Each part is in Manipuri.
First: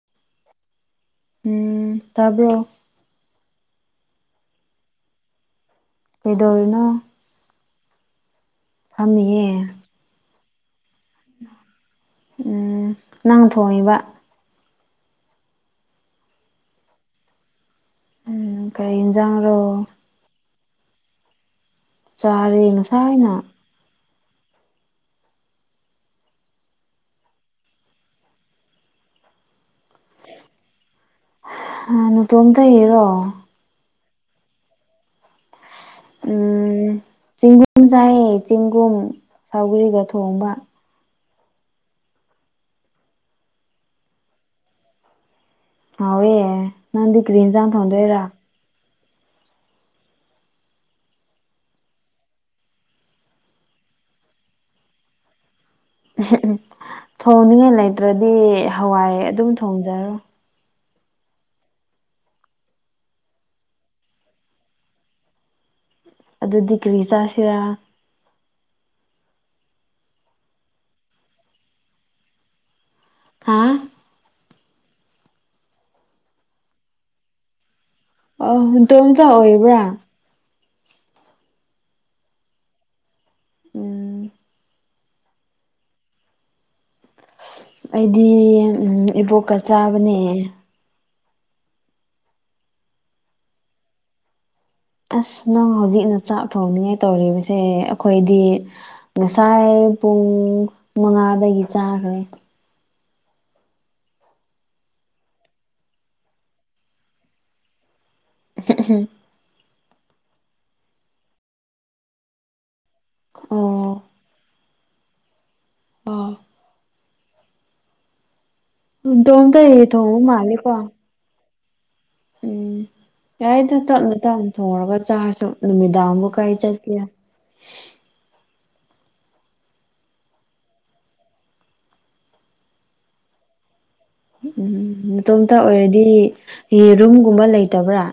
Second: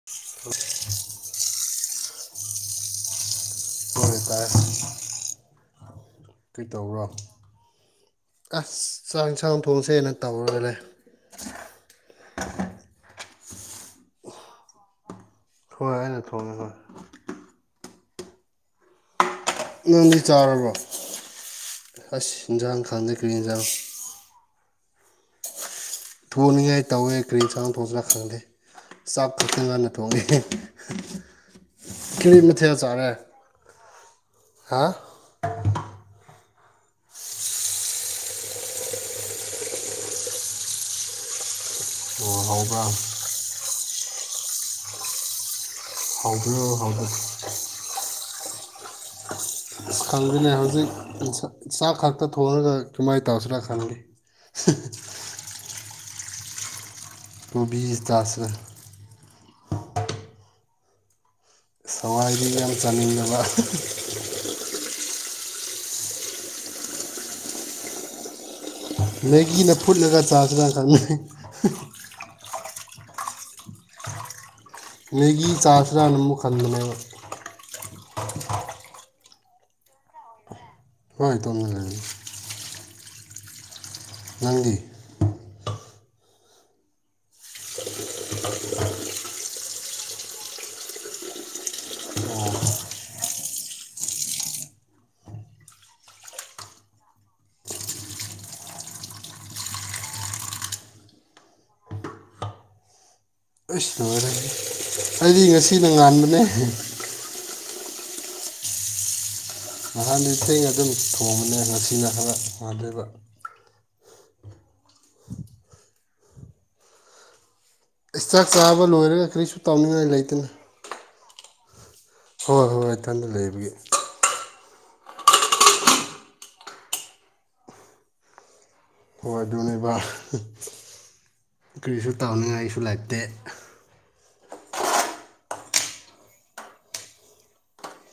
[unintelligible] ꯎꯝ ꯇꯥꯕ꯭ꯔꯣ ꯍꯣꯏ ꯍꯣꯏ ꯇꯥꯏꯌꯦ ꯀꯩꯗꯧꯔꯤꯅꯣ ꯑꯁ ꯆꯥꯛ ꯍꯤꯟꯁꯥꯡ ꯐꯝꯃꯤꯌꯦ ꯊꯣꯡꯁꯦꯅ ꯇꯧꯔꯒꯥ ꯂꯩ ꯎꯝ ꯅꯪ ꯊꯣꯡꯉꯤꯕ ꯍꯣꯏ ꯑꯩꯅ ꯊꯣꯡꯉꯤꯕꯥ ꯎꯝ ꯀꯔꯤ ꯍꯤꯡꯖꯥꯡꯔꯣ ꯅꯪꯗꯤ ꯆꯥꯔꯕꯣ ꯑꯁ ꯆꯥꯔꯦ ꯍꯤꯟꯖꯥꯡ ꯈꯪꯗꯦ ꯀꯔꯤ ꯉꯁꯥꯏꯅ ꯍꯤꯟꯖꯥꯡ ꯊꯣꯛꯅꯤꯡꯉꯥꯏ ꯇꯧꯋꯦ ꯀꯔꯤ ꯏꯟꯖꯥꯡ ꯊꯣꯡꯁꯤꯔ ꯈꯪꯗꯦ ꯆꯥꯛ ꯈꯛꯇꯪ ꯉꯟꯅ ꯊꯣꯡꯉꯦ ꯀꯔꯤ ꯃꯊꯦꯜ ꯆꯥꯔꯦ ꯅꯇꯣꯝꯇꯒꯤꯔꯣ ꯍꯥ ꯎꯝ ꯆꯦꯡꯒꯨꯝ ꯆꯥꯏꯌꯦ ꯆꯦꯡꯒꯨꯝ ꯁꯧꯒ꯭ꯔꯤꯒ ꯊꯣꯡꯕ ꯑꯣ ꯍꯥꯎꯕ꯭ꯔꯥ ꯍꯥꯎꯋꯦ ꯍꯥꯎꯕ꯭ꯔꯣ ꯍꯥꯎꯕ꯭ꯔꯣ ꯅꯪꯗꯤ ꯑꯁ ꯀ꯭ꯔꯤ ꯍꯤꯟꯖꯥꯡ ꯊꯣꯡꯗꯨꯏꯔꯥ ꯑꯁ ꯈꯪꯗꯦꯅꯦ ꯍꯧꯖꯤꯛ ꯆꯥ ꯆꯥꯛ ꯈꯛꯇ ꯊꯣꯡꯔꯥꯒ ꯀꯃꯥꯏ ꯇꯧꯁꯤꯔꯥ ꯈꯪꯗꯦ [unintelligible] ꯑꯍ ꯍ ꯊꯣꯡꯅꯤꯡꯉꯥꯏ ꯀꯣꯕꯤ ꯂꯩꯇ꯭ꯔꯗꯤ ꯆꯥꯁꯤꯔ ꯍꯋꯥꯏ ꯑꯗꯨꯝ ꯊꯣꯡꯖꯔꯣ ꯑꯁ ꯍꯋꯥꯏꯗꯤ ꯌꯥꯝ ꯆꯥꯅꯤꯡꯗꯕ ꯑꯗꯨꯗꯤ ꯀꯔꯤ ꯆꯥꯁꯤꯔꯥ ꯃꯦꯒꯤꯅ ꯐꯨꯠꯂꯒ ꯆꯥꯁꯤꯔ ꯈꯜꯕꯅꯦ ꯍꯥꯥ ꯃꯦꯒꯤ ꯆꯥꯁꯤꯔꯅ ꯃꯨꯛ ꯈꯟꯕꯅꯦꯕ ꯑꯧ ꯗꯣꯝꯇ ꯑꯣꯏꯕ꯭ꯔꯥ ꯍꯣꯏ ꯢꯇꯣꯝꯗ ꯂꯩꯌꯦ ꯎꯝ ꯅꯪꯗꯤ ꯑꯩꯗꯤ ꯎꯝ ꯏꯕꯣꯛꯀ ꯆꯥꯕꯅꯦ ꯑꯣ ꯑꯁ ꯅꯪ ꯍꯧꯖꯤꯛꯅ ꯆꯥꯛ ꯊꯣꯡꯅꯤꯡꯉꯥꯏ ꯇꯧꯔꯤꯕꯁꯦ ꯑꯩꯈꯣꯏꯗꯤ ꯉꯁꯥꯏ ꯄꯨꯡ ꯃꯉꯥꯗꯒꯤ ꯆꯥꯈ꯭ꯔꯦ ꯏꯁ ꯂꯣꯏꯔꯦꯍꯦ ꯑꯩꯗꯤ ꯉꯁꯤꯅ ꯉꯥꯟꯕꯅꯦ [unintelligible] ꯅꯍꯥꯟꯗꯤ ꯊꯦꯡꯅ ꯑꯗꯨꯝ ꯊꯣꯡꯕꯅꯦ ꯉꯁꯤꯅ ꯈꯔ ꯋꯥꯗꯦꯕ ꯑꯣ ꯑꯥ ꯆꯥꯛ ꯆꯥꯕ ꯂꯣꯏꯔꯦ ꯀꯔꯤꯁꯨ ꯏꯇꯣꯝꯇꯒꯤ ꯇꯧꯅꯤꯡꯉꯥꯏ ꯊꯣꯡꯕ ꯂꯩꯇꯦꯅꯦ ꯃꯥꯜꯂꯦꯀꯣ ꯎꯝ ꯍꯣꯏ ꯏꯊꯟꯗ ꯂꯩꯕꯒꯤ ꯌꯥꯔꯦꯗ ꯇꯞꯅ ꯇꯝ ꯊꯣꯡꯔꯒ ꯆꯥꯔꯁꯨ ꯅꯨꯃꯤꯗꯥꯡꯗꯣ ꯀꯔꯥꯏ ꯆꯠꯒꯅꯤ ꯍꯣꯏ ꯑꯗꯨꯅꯦꯕ ꯀꯔꯤꯁꯨ ꯇꯧꯅꯤꯡꯉꯥꯏꯁꯨ ꯂꯩꯇꯦ ꯎꯝ ꯅꯇꯣꯝꯇ ꯑꯣꯏꯔꯗꯤ ꯌꯦꯔꯨꯝꯒꯨꯝꯕ ꯂꯩꯇꯕ꯭ꯔꯥ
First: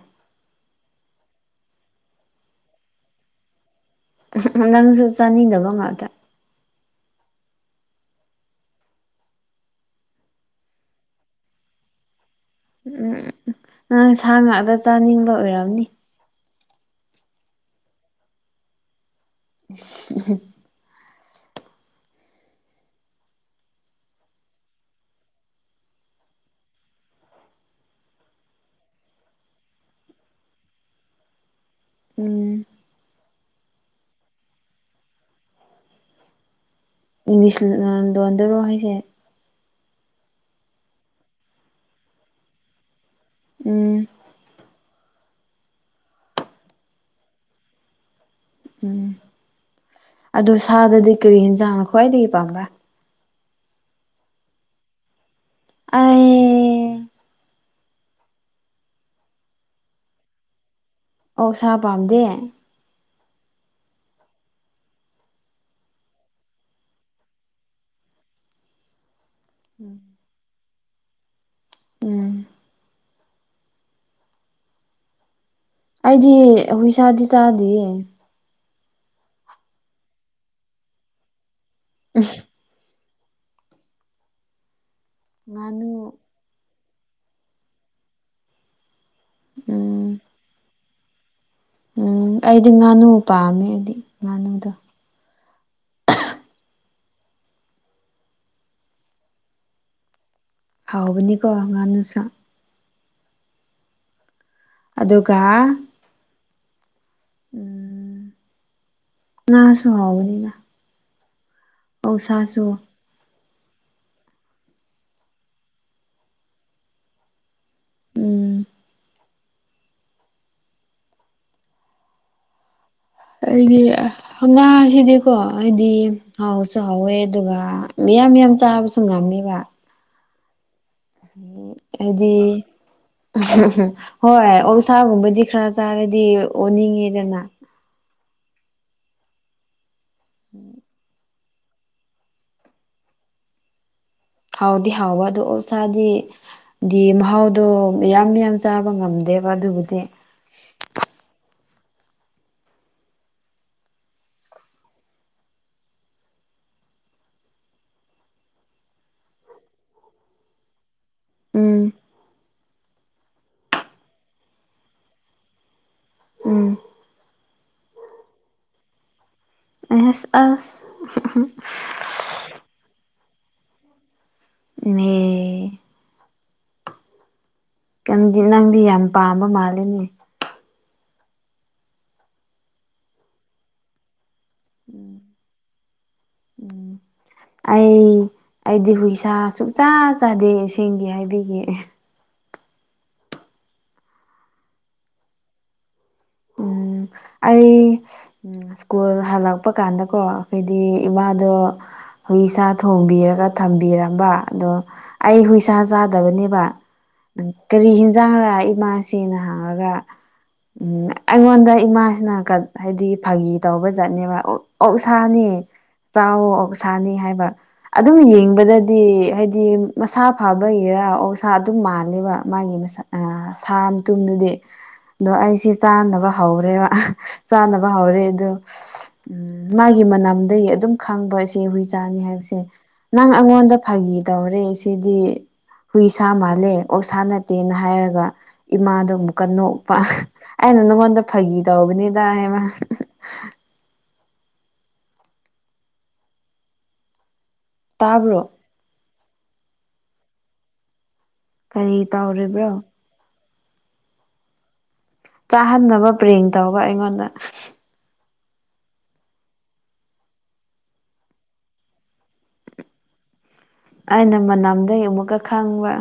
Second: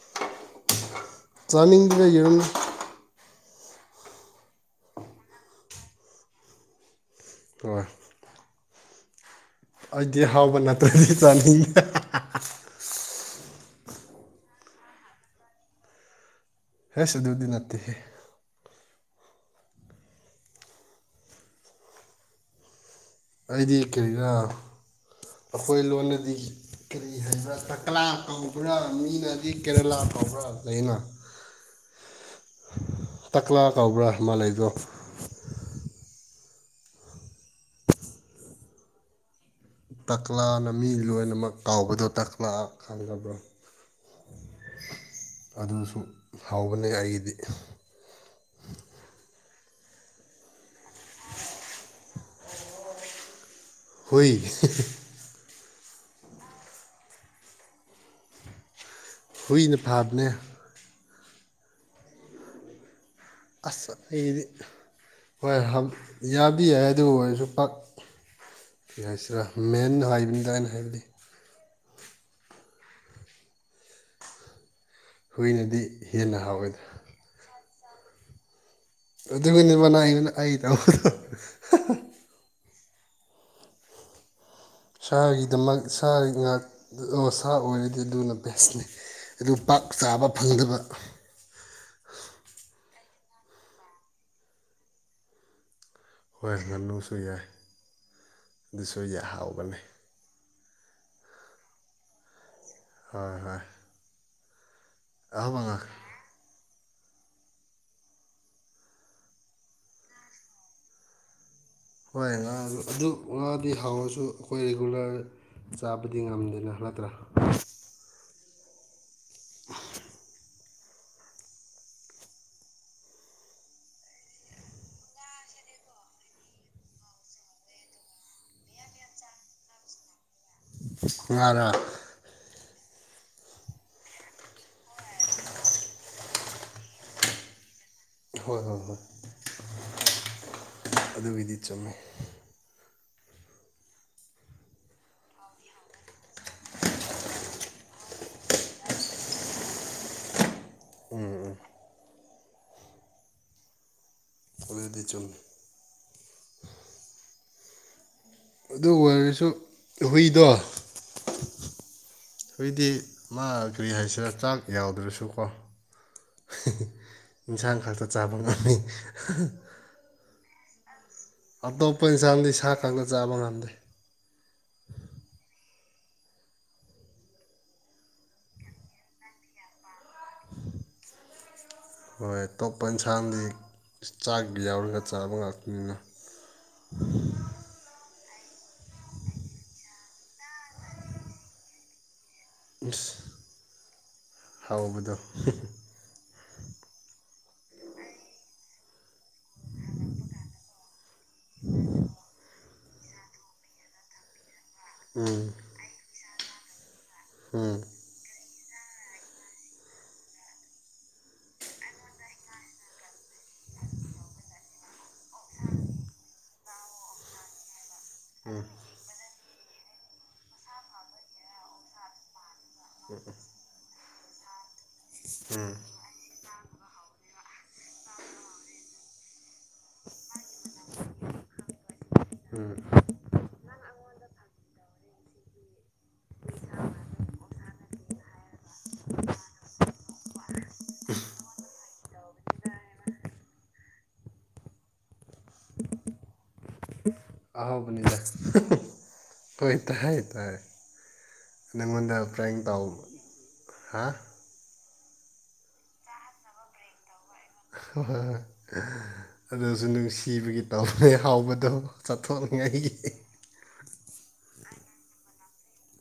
ꯆꯥꯅꯤꯡꯗ꯭ꯔꯦ ꯌꯦꯔꯨꯝ ꯅꯪꯁꯨ ꯆꯥꯅꯤꯡꯗꯕ ꯉꯥꯛꯇ ꯍꯣꯢ ꯑꯩꯗꯤ ꯍꯥꯎꯕ ꯅꯠꯇ꯭ꯔꯗꯤ ꯆꯥꯅꯤꯡꯗꯦ ꯅꯪ ꯁꯥ ꯉꯥꯛꯇ ꯆꯥꯅꯤꯡꯕ ꯑꯣꯏꯔꯝꯅꯤ ꯍꯦꯁ ꯑꯗꯨꯗꯤ ꯅꯠꯇꯦꯍꯦ [inaudible] ꯑꯩꯗꯤ ꯀꯔꯤꯔ ꯑꯩꯈꯣꯏ ꯂꯣꯜꯗꯗꯤ ꯀꯔꯤ ꯍꯥꯏꯕ꯭ꯔꯥ ꯇꯀꯂꯥ ꯀꯧꯕ꯭ꯔꯥ ꯃꯤꯅꯗꯤ ꯀꯦꯔꯦꯂꯥ ꯀꯧꯕ꯭ꯔꯥ ꯂꯩꯑꯦꯅ [inaudible] ꯎꯝ ꯇꯛꯂꯥ ꯀꯧꯕ꯭ꯔꯥ ꯑꯃꯥ ꯂꯩꯕꯗꯣ ꯏꯪꯂꯤꯁ ꯂꯣꯟꯗꯔꯣ ꯍꯥꯏꯁꯦ ꯇꯀꯂꯥꯅ ꯃꯤ ꯂꯣꯏꯅꯃꯛ ꯀꯥꯎꯕꯗꯣ ꯇꯥꯀꯂꯥ ꯈꯪꯗꯕ꯭ꯔꯣ ꯎꯝ ꯑꯗꯨꯁꯨ ꯍꯥꯎꯕꯅꯦ ꯑꯩꯒꯤꯗꯤ ꯎꯝ ꯑꯗꯨ ꯁꯥꯗꯗꯤ ꯀꯔꯤ ꯌꯦꯟꯖꯥꯡꯅ ꯈ꯭ꯋꯥꯏꯗꯒꯤ ꯄꯥꯝꯕ꯭ꯔꯥ ꯍꯨꯏ ꯑꯩꯌ ꯍꯨꯏꯅ ꯐꯥꯕꯅꯦ ꯑꯣꯛꯁꯥ ꯄꯥꯝꯗꯦ ꯑꯁ ꯑꯩꯗꯤ ꯍꯣꯏ ꯍꯝ ꯌꯥꯕꯗꯤ ꯌꯥꯏ ꯑꯗꯨ ꯑꯣꯏꯔꯁꯨ ꯄꯥꯛ ꯀ꯭ꯔꯤ ꯍꯥꯏꯁꯤꯔꯥ ꯃꯦꯟ ꯍꯥꯏꯕꯅꯤꯗ ꯑꯩꯅ ꯍꯥꯏꯕꯗꯤ ꯎꯝ ꯍꯨꯏꯅꯗꯤ ꯑꯩꯗꯤ ꯍꯦꯟꯅ ꯍꯥꯎꯋꯦꯗ ꯍꯨꯏꯁꯥꯗꯤ ꯆꯥꯗꯤꯌꯦ ꯑꯗꯨꯒꯤꯅꯤ [unintelligible] ꯃꯅꯥꯏꯅ ꯑꯩꯒꯤꯗꯃꯛ ꯍꯥ ꯍꯥ [unintelligible] ꯁꯥꯒꯤꯗꯃꯛ ꯁꯥ ꯉꯥꯅꯨ ꯉꯥꯛ ꯁꯥ ꯑꯣꯏꯔꯗꯤ ꯑꯗꯨꯅ ꯕꯦꯁꯅꯤ ꯑꯗꯨ ꯄꯥꯛ ꯎꯝ ꯆꯥꯕ ꯐꯪꯗꯕ ꯎꯝ ꯑꯩꯗꯤ ꯉꯥꯅꯨ ꯄꯥꯝꯃꯦ ꯑꯩꯗꯤ ꯉꯥꯅꯨꯗꯣ ꯍꯣꯏ ꯉꯥꯅꯨꯁꯨ ꯌꯥꯏ ꯑꯗꯨꯁꯨ ꯌꯥꯏ ꯍꯥꯎꯕꯅꯤ ꯍꯥꯎꯕꯅꯤꯀꯣ ꯉꯥꯅꯨꯁꯨ ꯍꯣꯏ ꯍꯣꯏ ꯑꯗꯨꯒ ꯑꯍꯥꯎꯕ ꯉꯥꯛ ꯎꯝ ꯉꯥꯁꯨ ꯍꯥꯎꯕꯅꯤꯗ ꯍꯣꯏ ꯉꯥꯁꯨ ꯑꯗꯨ ꯉꯥꯗꯤ ꯍꯥꯎꯔꯁꯨ ꯑꯩꯈꯣꯏ ꯔꯤꯒꯨꯂꯔ ꯆꯥꯕꯗꯤ ꯉꯝꯗꯦꯅ ꯅꯠꯇ꯭ꯔꯥ ꯎꯝ [inaudible] ꯑꯩꯗꯤ ꯑꯥ ꯍꯪꯉꯥꯁꯤꯗꯤꯀꯣ ꯍꯥꯢꯗꯤ ꯍꯥꯎꯁꯨ ꯍꯥꯎꯋꯦ ꯑꯗꯨꯒ ꯃꯤꯌꯥꯝ ꯃꯤꯌꯥꯝ ꯆꯥꯕꯁꯨ ꯉꯝꯃꯦꯕ ꯉꯥꯔꯥ ꯍꯥꯢꯗꯤ ꯍꯣꯏ ꯑꯣꯛꯁꯥꯒꯨꯝꯕꯗꯤ ꯈꯔ ꯆꯥꯔꯗꯤ ꯑꯣꯟꯅꯤꯡꯉꯦꯗꯅ ꯍꯣꯏ ꯍꯣꯏ ꯍꯣꯏ ꯎꯝ ꯑꯗꯨꯒꯤꯗꯤ ꯆꯨꯝꯃꯦ ꯍꯥꯎꯗꯤ ꯍꯥꯎꯕ ꯑꯗꯣ ꯑꯣꯁꯥꯗꯤ ꯗꯤ ꯃꯍꯥꯎꯗꯣ ꯃꯤꯌꯥꯝ ꯃꯤꯌꯥꯝ ꯆꯥꯕ ꯉꯝꯗꯦꯕ ꯑꯗꯨꯕꯨꯗꯤ ꯎꯝ ꯎꯝ ꯑꯗꯨꯗꯤ ꯆꯨꯝꯃꯤ ꯑꯗꯨ ꯑꯣꯏꯔꯁꯨ ꯍꯨꯏꯗꯣ ꯎꯝ ꯍꯨꯏꯗꯤ ꯃꯥ ꯀꯔꯤ ꯍꯥꯏꯁꯤꯔꯥ ꯆꯥꯛ ꯌꯥꯎꯗ꯭ꯔꯁꯨꯀꯣ ꯎꯝ ꯌꯦꯟꯁꯥꯡ ꯈꯥꯛꯇ ꯆꯥꯕ ꯉꯝꯃꯦ ꯍꯍ ꯑꯦꯁ ꯑꯁ ꯍꯝꯍꯝ ꯑꯇꯣꯞꯄ ꯏꯟꯁꯥꯡꯗꯤ ꯁꯥ ꯈꯛꯅ ꯆꯥꯕ ꯉꯝꯗꯦ ꯎꯝꯅꯦ [unintelligible] ꯀꯟꯗꯤ ꯅꯪꯗꯤ ꯌꯥꯝ ꯄꯥꯝꯕ ꯃꯥꯜꯂꯦꯅꯦ [inaudible] ꯍꯣꯏ ꯑꯇꯣꯞꯄ ꯏꯟꯁꯥꯡꯗꯤ ꯆꯥꯛ ꯌꯥꯎꯔꯒ ꯆꯥꯕ ꯉꯥꯛꯇꯅꯤꯅ ꯎꯝ [inaudible] ꯑꯩ ꯑꯩꯗꯤ ꯍꯨꯏꯁꯥ ꯁꯨꯛꯆꯥꯥ ꯆꯥꯗꯦ ꯑꯁꯦꯡꯒꯤ ꯍꯥꯏꯕꯤꯒꯦ ꯏꯁ ꯍꯥꯎꯕꯗꯣ ꯎꯝ ꯑꯩ ꯎꯝ ꯁ꯭ꯀꯨꯜ ꯍꯜꯂꯛꯄ ꯀꯥꯟꯗꯀꯣ ꯈꯣꯏꯗꯤ ꯏꯃꯥꯅ ꯑꯗꯣ ꯍꯨꯏꯁꯥ ꯊꯣꯡꯕꯤꯔꯒ ꯊꯝꯕꯤꯔꯝꯕ ꯑꯗꯣ ꯑꯩ ꯍꯨꯏ ꯁꯥ ꯆꯥꯗꯕꯅꯦꯕ ꯅ ꯎꯝ ꯀꯔꯤ ꯍꯤꯟꯖꯥꯡꯔꯥ ꯏꯃꯥꯁꯤ ꯁꯤꯅ ꯍꯥꯡꯔꯒ ꯑꯝ ꯑꯩꯉꯣꯟꯗ ꯏꯃꯥꯁꯤꯅ ꯀ ꯍꯥꯏꯕꯗꯤ ꯐꯥꯒꯤ ꯇꯧꯕ ꯖꯥꯠꯅꯦꯕ ꯑꯣꯛꯁꯥꯅꯦ ꯆꯥꯎꯋꯣ ꯑꯣꯛꯁꯥꯥꯅꯦ ꯍꯥꯏꯕ ꯑꯗꯨꯝ ꯌꯦꯡꯕꯗꯗꯤ ꯍꯥꯏꯗꯤ ꯃꯁꯥ ꯐꯕꯒꯤꯔꯥ ꯑꯣꯁꯥ ꯑꯗꯨꯝ ꯃꯥꯜꯂꯦꯕ ꯃꯥꯒꯤ ꯃꯁꯥ ꯁꯥ ꯃꯇꯨꯝꯗꯨꯗꯤ ꯑꯗꯣ ꯑꯩꯁꯤ ꯆꯥ ꯕ ꯍꯧꯔꯦꯕ ꯆꯥꯅꯕ ꯍꯧꯔꯦ ꯑꯗꯨ ꯎꯝ ꯃꯥꯒꯤ ꯃꯅꯝꯗꯒꯤ ꯑꯗꯨꯝ ꯈꯪꯕ ꯁꯤ ꯍꯨꯏꯆꯥꯅꯤ ꯍꯥꯏꯕꯁꯦ ꯅꯪ ꯑꯩꯉꯣꯟꯗ ꯐꯥꯒꯤ ꯇꯧꯔꯦ ꯑꯁꯤꯗꯤ ꯍꯨꯏ ꯁꯥ ꯃꯥꯜꯂꯦ ꯑꯣꯛꯁꯥ ꯅꯠꯇꯦꯅ ꯍꯥꯏꯔꯒ ꯏꯃꯥꯗꯣ ꯑꯃꯨꯛꯀ ꯅꯣꯛꯄ ꯑꯩꯅ ꯅꯉꯣꯟ ꯗ ꯐꯥꯒꯤ ꯇꯧꯕꯅꯦꯗ ꯍꯥꯢ ꯃꯅꯥ ꯑꯍꯥꯎꯕꯅꯤꯗ ꯇꯥꯕ꯭ꯔꯣ ꯍꯣꯏ ꯇꯥꯏ ꯇꯥꯏ ꯀꯔꯤ ꯅꯪꯉꯣꯟꯗ ꯄ꯭ꯔꯦꯡ ꯇꯧꯔꯤꯕ꯭ꯔꯣ ꯇꯧ ꯍꯥ ꯆꯥꯍꯟꯅꯕ ꯄ꯭ꯔꯦꯡ ꯇꯧꯕ ꯑꯩꯉꯣꯟꯗ ꯍꯣꯏ ꯑꯗꯨꯁꯨ ꯅꯨꯡꯁꯤꯕꯒꯤ ꯇꯧꯕ ꯍꯥꯎꯕꯗꯣ ꯆꯥꯊꯣꯛꯅꯤꯉꯥꯏꯒꯤ ꯑꯩꯅ ꯃꯅꯝꯗꯒꯤ ꯑꯃꯨꯛꯀ ꯈꯪꯕ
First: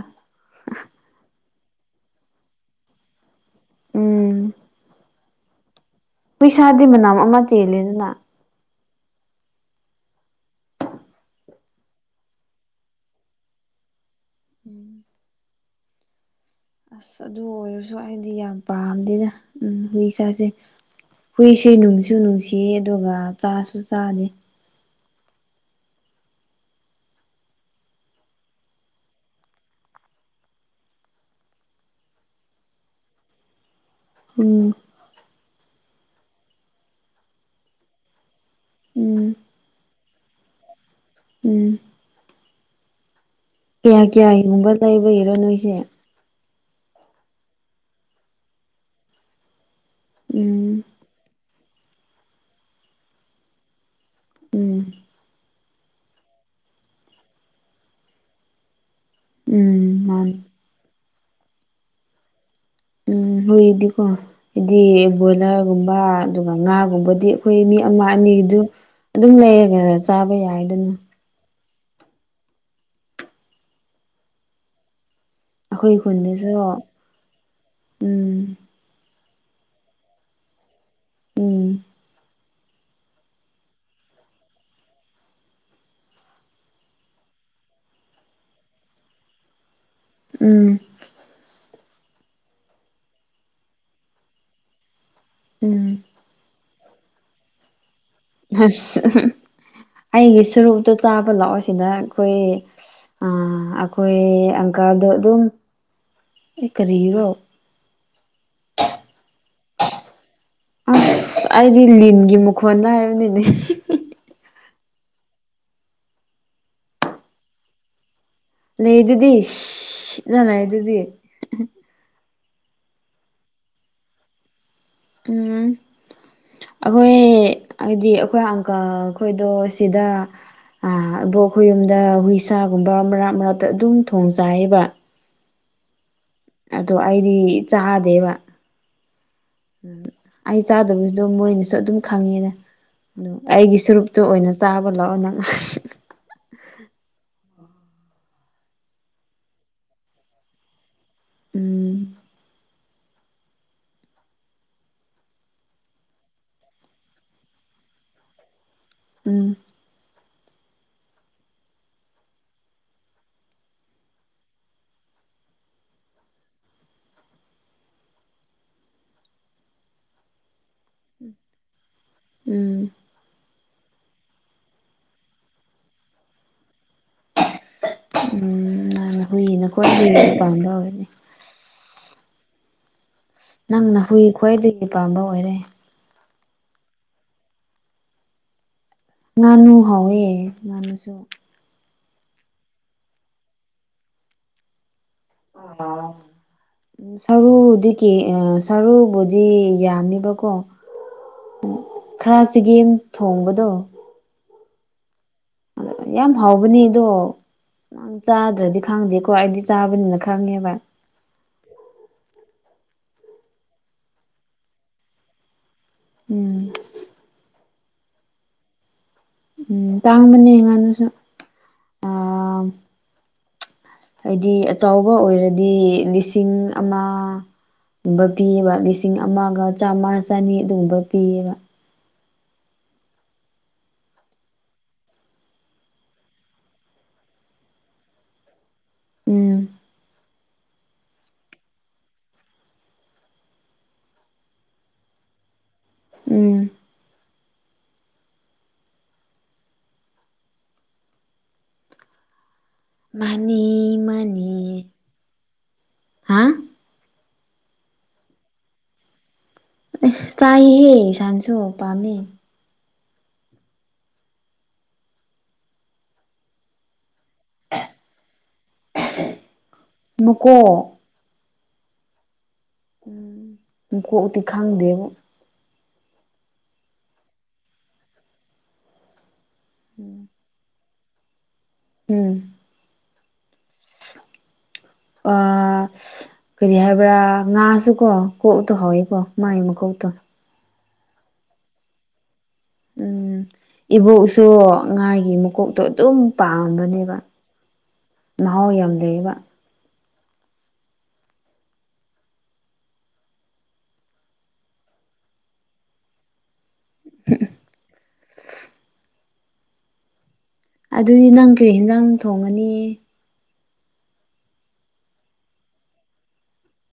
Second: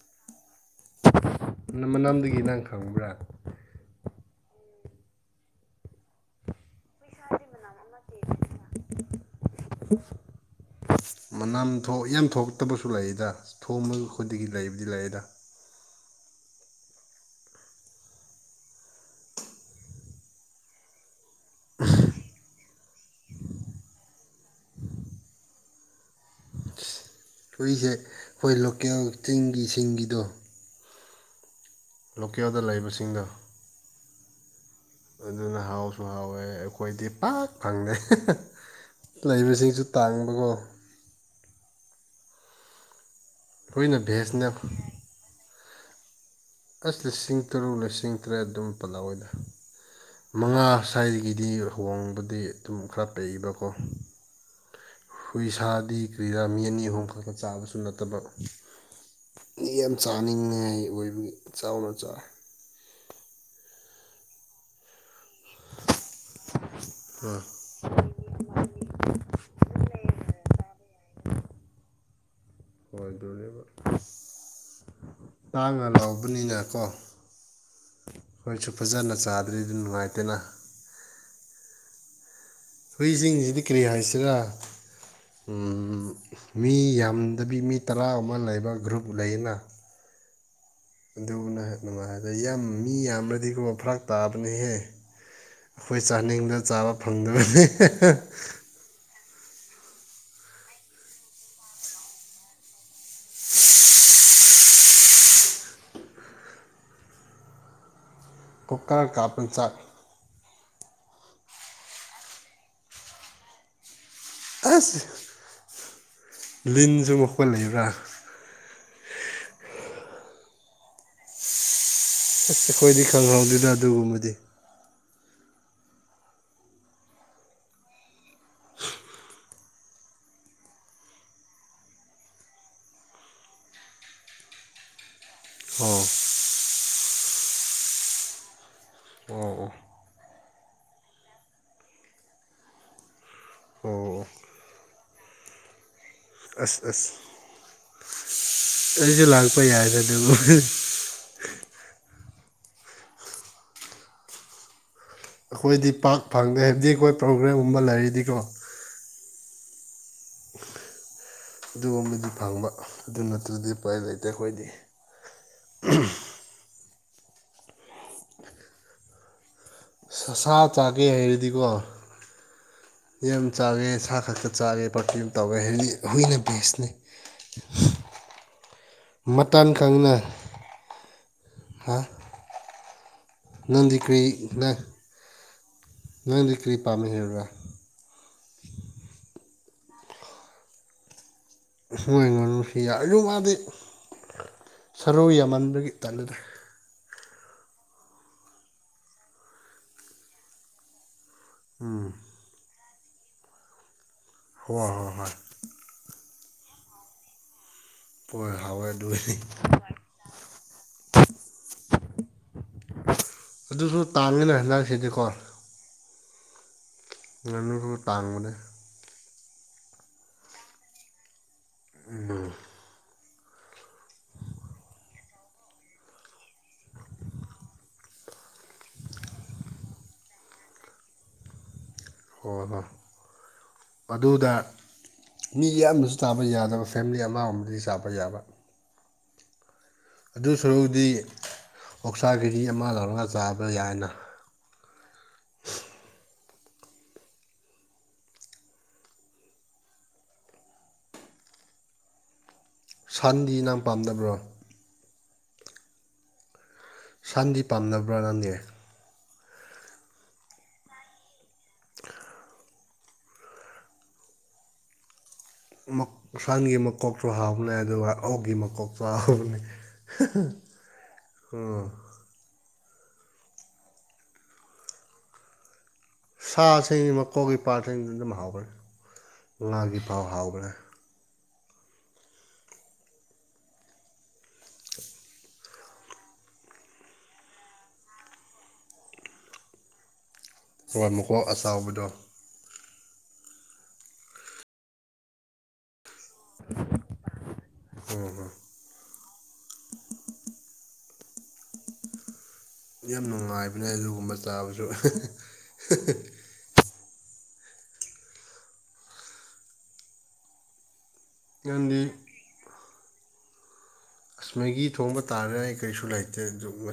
ꯅꯪ ꯃꯅꯝꯗꯒꯤ ꯅꯪ ꯈꯪꯕ꯭ꯔꯥ ꯎꯝ ꯍꯨꯢꯁꯥꯗꯤ ꯃꯅꯝ ꯑꯃ ꯆꯦꯜꯂꯦꯗꯅ [inaudible] ꯃꯅꯝ ꯊꯣꯛ ꯌꯥꯝ ꯊꯣꯛꯇꯕꯁꯨ ꯂꯩꯗ ꯊꯣꯛ ꯈꯨꯗꯤꯡꯒꯤ ꯂꯩꯕꯗꯤ ꯎꯝ ꯂꯩꯗ ꯑꯁ ꯑꯗꯨ ꯑꯣꯏꯔꯁꯨ ꯑꯩꯗꯤ ꯌꯥꯝ ꯄꯥꯝꯗꯦꯗ ꯎꯝ ꯍꯨꯏ ꯁꯥꯁꯦ ꯍꯨꯏꯁꯦ ꯅꯨꯡꯁꯨ ꯅꯨꯡꯁꯤꯌꯦ ꯑꯗꯨꯒ ꯆꯥꯁꯨ ꯆꯥꯗꯦ ꯍꯨꯏꯁꯦ ꯑꯩꯈꯣꯏ ꯂꯣꯀꯦꯜ ꯇꯤꯟꯒꯤ ꯁꯤꯡꯒꯤꯗꯣ ꯂꯣꯀꯦꯜꯗ ꯂꯩꯕꯁꯤꯡꯗꯣ ꯎꯝ ꯑꯗꯨꯅ ꯍꯥꯎꯁꯨ ꯍꯥꯎꯋꯦ ꯑꯩꯈꯣꯏꯗꯤ ꯄꯥꯛ ꯐꯪꯗꯦ ꯎꯝ ꯂꯩꯕꯁꯤꯡꯁꯨ ꯇꯥꯡꯕꯀꯣ ꯎꯝ ꯑꯩꯈꯣꯏꯅ ꯀꯌꯥ ꯚꯦꯖꯅ ꯀꯌꯥꯒꯨꯝꯕ ꯂꯩꯕꯩꯔ ꯅꯣꯏꯁꯦ ꯑꯁ ꯂꯤꯁꯤꯡ ꯇꯔꯨꯛ ꯂꯤꯁꯤꯡ ꯇꯔꯦꯠ ꯑꯗꯨꯝ ꯄꯜꯂꯛꯑꯣꯏꯗ ꯃꯉꯥ ꯎꯝ ꯊꯥꯏꯒꯤꯗꯤ ꯍꯣꯡꯕꯗꯤ ꯑꯗꯨꯝ ꯈꯔ ꯂꯩꯕꯀꯣ ꯎꯝ ꯏꯁꯥꯗꯤ ꯀꯔꯤꯔꯥ ꯃꯤ ꯑꯅꯤ ꯑꯍꯨꯝ ꯈꯛꯇ ꯆꯥꯕꯁꯨ ꯅꯠꯇꯕ ꯍꯨꯢ ꯌꯥꯝ ꯎꯝ ꯃꯥꯅꯤ ꯆꯥꯅꯤꯡꯉꯥꯏ ꯑꯣꯏꯕꯒꯤ ꯆꯥꯎꯔ ꯆꯥ ꯎꯝ ꯍꯨꯏꯗꯤꯀꯣ ꯑꯩꯗꯤ ꯕꯣꯏꯂꯔꯒꯨꯝꯕ ꯑꯗꯨꯒ ꯉꯥꯒꯨꯝꯕꯗꯤ ꯑꯥ ꯑꯩꯈꯣꯏ ꯃꯤ ꯑꯃ ꯑꯅꯤꯗꯨ ꯑꯗꯨꯝ ꯂꯩꯔꯒ ꯆꯥꯕ ꯌꯥꯏꯗꯅ ꯍꯣꯏ ꯕꯣꯏꯂ꯭ꯔꯕꯨ ꯑꯁ [unintelligible] [unintelligible] ꯇꯥꯡꯅ ꯑꯩꯈꯣꯏ ꯈꯨꯟꯗꯁꯨ ꯂꯧꯕꯅꯤꯅꯀꯣ ꯎꯝ ꯑꯩꯈꯣꯏꯁꯨ ꯐꯖꯅ ꯆꯥꯗ꯭ꯔꯤꯗꯤ ꯅꯨꯡꯉꯥꯏꯇꯦꯅ ꯎꯝ ꯍꯨꯏꯁꯤꯡꯁꯤꯗꯤ ꯀꯔꯤ ꯍꯥꯏꯁꯤꯔ ꯃꯤ ꯌꯥꯝꯗꯕꯤ ꯃꯤ ꯇꯔꯥꯒꯨꯝꯕ ꯂꯩꯕ ꯒ꯭ꯔꯨꯞ ꯂꯩꯅ ꯎꯝ ꯑꯗꯨꯅ ꯅꯨꯡꯉꯥꯏꯌꯦꯕ ꯌꯥꯝ ꯃꯤ ꯌꯥꯝꯃꯗꯤꯀꯣ ꯐꯔꯥꯛ ꯇꯥꯕꯅꯦꯍꯦ ꯎꯝ ꯑꯩꯈꯣꯏ ꯆꯥꯅꯤꯡꯅ ꯆꯥꯕ ꯐꯪꯗꯕꯅꯤ ꯑꯁ ꯑꯩꯒꯤ ꯁꯔꯨꯛꯇ ꯆꯥꯕ ꯂꯥꯛꯑꯣ ꯁꯤꯗ ꯑꯩꯈꯣꯏ ꯑꯥ ꯑꯩꯈꯣꯏ ꯑꯪꯀꯜꯗꯣ ꯑꯗꯨꯝ ꯀꯔꯤꯔꯣ [unintelligible] ꯑꯁ ꯑꯩꯗꯤ ꯂꯤꯟꯒꯤ ꯃꯈꯣꯟꯅ ꯍꯥꯏꯕꯅꯤꯅꯦ ꯑꯁ ꯂꯤꯟꯁꯨ ꯃꯈꯣꯜ ꯂꯩꯕ꯭ꯔꯥ ꯂꯩꯗꯨꯗꯤ ꯁꯤꯁꯁꯁ ꯅ ꯂꯩꯗꯨꯗꯤ ꯑꯁ ꯑꯩꯈꯣꯏꯗꯤ ꯈꯪꯍꯧꯗꯦꯗ ꯑꯗꯨꯒꯨꯝꯕꯗꯤ ꯎꯝ ꯑꯩꯈꯣꯏ ꯍꯥꯏꯗꯤ ꯑꯩꯈꯣꯏ ꯑꯪꯀꯜ ꯈꯣꯏꯗꯣ ꯁꯤꯗ ꯑꯥ ꯑꯕꯣꯛ ꯍꯣꯏ ꯌꯨꯝꯗ ꯍꯨꯏꯁꯥꯒꯨꯝꯕ ꯃꯔꯥꯛ ꯃꯔꯥꯛꯇ ꯑꯗꯨꯝ ꯊꯣꯡꯖꯩꯌꯦꯕ ꯑꯣ ꯑꯗꯣ ꯑꯩꯗꯤ ꯆꯥꯗꯦꯕ ꯑꯣ ꯑꯣ ꯑꯩ ꯆꯥꯗꯕꯗꯣ ꯃꯣꯏꯅꯁꯨ ꯑꯗꯨꯝ ꯈꯪꯉꯦꯅ ꯎꯝ ꯑꯩꯒꯤ ꯁꯨꯔꯨꯛꯇꯣ ꯑꯣ ꯑꯣꯏꯅ ꯆꯥꯕ ꯂꯥꯛꯑꯣ ꯅꯪ ꯑꯁ ꯑꯁ ꯑꯩꯁꯨ ꯂꯥꯛꯄ ꯌꯥꯏꯗ ꯑꯗꯨꯕꯨ ꯎꯝ ꯑꯩꯈꯣꯏꯗꯤ ꯄꯥꯛ ꯐꯪꯗꯦ ꯍꯥꯏꯕꯗꯤ ꯑꯩꯈꯣꯏ ꯄ꯭ꯔꯣꯒ꯭ꯔꯥꯝꯒꯨꯝꯕ ꯂꯩꯔꯗꯤꯀꯣ ꯎꯝ ꯑꯗꯨꯒꯨꯝꯕꯗꯤ ꯐꯪꯕ ꯑꯗꯨ ꯅꯠꯇ꯭ꯔꯗꯤ ꯎꯄꯥꯏ ꯂꯩꯇꯦ ꯑꯩꯈꯣꯏꯗꯤ ꯁꯥ ꯆꯥꯒꯦ ꯍꯥꯏꯔꯗꯤꯀꯣ ꯎꯝ ꯌꯥꯝ ꯆꯥꯒꯦ ꯁꯥ ꯈꯛꯇ ꯆꯥꯒꯦ ꯄ꯭ꯔꯐꯤꯌꯨꯝ ꯇꯧꯋꯦ ꯍꯥꯏꯔꯗꯤ ꯍꯨꯏꯅ ꯕꯦꯁꯅꯤ [inaudible] ꯈꯪꯅ [unintelligible] ꯄꯥꯝꯗ ꯑꯣꯏꯔꯅꯤ ꯍꯥ ꯅꯪꯗꯤ ꯅꯪꯅ ꯍꯨꯏ ꯈ꯭ꯋꯥꯏꯗꯒꯤ ꯄꯥꯝꯕ ꯑꯣꯏꯔꯦ ꯅꯣꯢꯗꯤ ꯀꯔꯤ ꯄꯥꯝꯃꯦ ꯍꯥꯏꯕ꯭ꯔꯥ ꯉꯥꯅꯨ ꯍꯧꯋꯦ ꯉꯥꯅꯨꯁꯨ ꯁꯨꯋꯥꯢ ꯉꯥꯅꯨꯁꯤ ꯌꯥ ꯑꯁꯨ ꯃꯥꯗꯤ ꯁꯔꯨ ꯌꯥꯝꯃꯟꯕꯒꯤ ꯇꯜꯂꯦꯗ ꯎꯝ ꯁꯔꯨꯗꯒꯤ ꯑ ꯁꯔꯨꯕꯨꯗꯤ ꯌꯥꯝꯃꯤꯕꯀꯣ ꯎꯝ ꯈꯔ ꯆꯒꯦꯝ ꯊꯣꯡꯕꯗꯣ ꯍꯣꯏ ꯑꯣꯢ ꯍꯣꯏ ꯍꯣꯏ ꯑꯗ ꯌꯥꯝ ꯍꯥꯎꯕꯅꯦ ꯑꯗꯣ ꯅꯪ ꯍꯣꯏ ꯆꯥꯗ꯭ꯔꯗꯤ ꯍꯥꯎꯋꯦ ꯈꯪꯗꯦꯀꯣ ꯑꯗꯨꯒꯤꯗꯤ ꯑꯩꯗꯤ ꯆꯥꯕꯅꯤꯅ ꯈꯪꯉꯦꯕ ꯑꯗꯨꯁꯨ ꯇꯥꯡꯉꯦꯅꯦ ꯍꯟꯗꯛ ꯁꯤꯗꯤꯀꯣ ꯎꯝ ꯉꯅꯨꯁꯨ ꯇꯥꯥꯡꯕꯅꯦ ꯎꯝ ꯇꯥꯡꯕꯅꯦ ꯉꯥꯅꯨꯁꯨ ꯎꯝ [inaudible] ꯍꯥꯏꯗꯤ ꯑꯆꯧꯕ ꯑꯣꯏꯔꯗꯤ ꯂꯤꯁꯤꯡ ꯑꯃ ꯕꯨꯝꯕ ꯄꯤꯑꯦꯕ ꯂꯤꯁꯤꯡ ꯑꯃꯒ ꯆꯥꯝꯃꯥ ꯆꯅꯤ ꯑꯗꯨꯒꯨꯝꯕ ꯄꯤꯌꯦꯕ ꯍꯣꯏ ꯍꯣꯏ ꯑꯗꯨꯗ ꯃꯤ ꯌꯥꯝꯕꯁꯨ ꯇꯕ ꯌꯥꯗꯕ ꯐꯦꯝꯂꯤ ꯑꯃ ꯒꯨꯝꯕꯗꯤ ꯆꯥꯕ ꯌꯥꯕ ꯎꯝ ꯑꯗꯨ ꯁꯔꯨꯛꯄꯨꯗꯤ ꯑꯣꯛꯁꯥ ꯀꯦꯖꯤ ꯑꯃ ꯂꯧꯔꯒ ꯆꯥꯕ ꯌꯥꯏꯅ [inaudible] ꯎꯝ ꯁꯟꯗꯤ ꯃꯥꯅꯤ ꯅꯪ ꯄꯥꯝꯗꯕ꯭ꯔꯣ ꯃꯥꯅꯤ ꯍꯥ ꯁꯟꯗꯤ ꯄꯥꯝꯗꯕ꯭ꯔꯥ ꯅꯪꯗꯤ ꯆꯥꯏꯌꯦꯍꯦ ꯌꯦꯡꯁꯥꯟꯁꯨ ꯄꯥꯝꯃꯦ ꯑꯃꯛ ꯁꯟꯒꯤ ꯃꯀꯣꯛꯁꯨ ꯍꯥꯎꯕꯅꯦ ꯑꯗꯨꯒ ꯑꯣꯛꯒꯤ ꯃꯀꯣꯛꯁꯨ ꯍꯥꯎꯕꯅꯦ ꯃꯀꯣꯛ ꯎꯝ ꯎꯝ ꯃꯀꯣꯛꯇꯤ ꯈꯪꯗꯦꯕꯣ ꯁꯥꯁꯦ ꯃꯀꯣꯛꯒꯤ ꯄꯥꯠꯁꯤꯡ ꯑꯗꯨꯝ ꯍꯥꯎꯕꯅꯦ ꯉꯥꯒꯤ ꯄꯥꯎ ꯍꯥꯎꯕꯅꯦ ꯎꯝ ꯑꯥ ꯀꯔꯤ ꯍꯥꯏꯕ꯭ꯔꯥ ꯉꯥꯁꯨ ꯀꯣ ꯀꯣꯛꯇꯣ ꯍꯧꯋꯦꯀꯣ ꯃꯥꯏ ꯃ ꯀꯣꯛꯇꯣ ꯍꯣꯏ ꯃꯀꯣꯛ ꯑꯆꯧꯕꯗꯣ ꯎꯝ ꯏꯕꯣꯛꯁꯨ ꯉꯥꯒꯤ ꯃꯀꯣꯛ ꯇꯣ ꯑꯗꯨꯝ ꯄꯥꯝꯕꯅꯦꯕ ꯃꯍꯥꯎ ꯌꯥꯝ ꯂꯩꯌꯦꯕ ꯌꯥꯝ ꯅꯨꯡꯉꯥꯏꯕꯅꯦ ꯑꯗꯨꯒꯨꯝꯕ ꯆꯥꯕꯁꯨ [inaudible] ꯑꯗꯨꯗꯤ ꯅꯪ ꯀꯩ ꯍꯦꯟꯖꯥꯡ ꯅꯪꯗꯤ ꯊꯣꯡꯉꯅꯤ ꯑꯁ ꯃꯦꯒꯤ ꯊꯣꯡꯕ ꯇꯥꯔꯦ ꯑꯩ ꯀꯔꯤꯁꯨ ꯂꯩꯇꯦ ꯑꯗꯨ ꯉꯁꯤ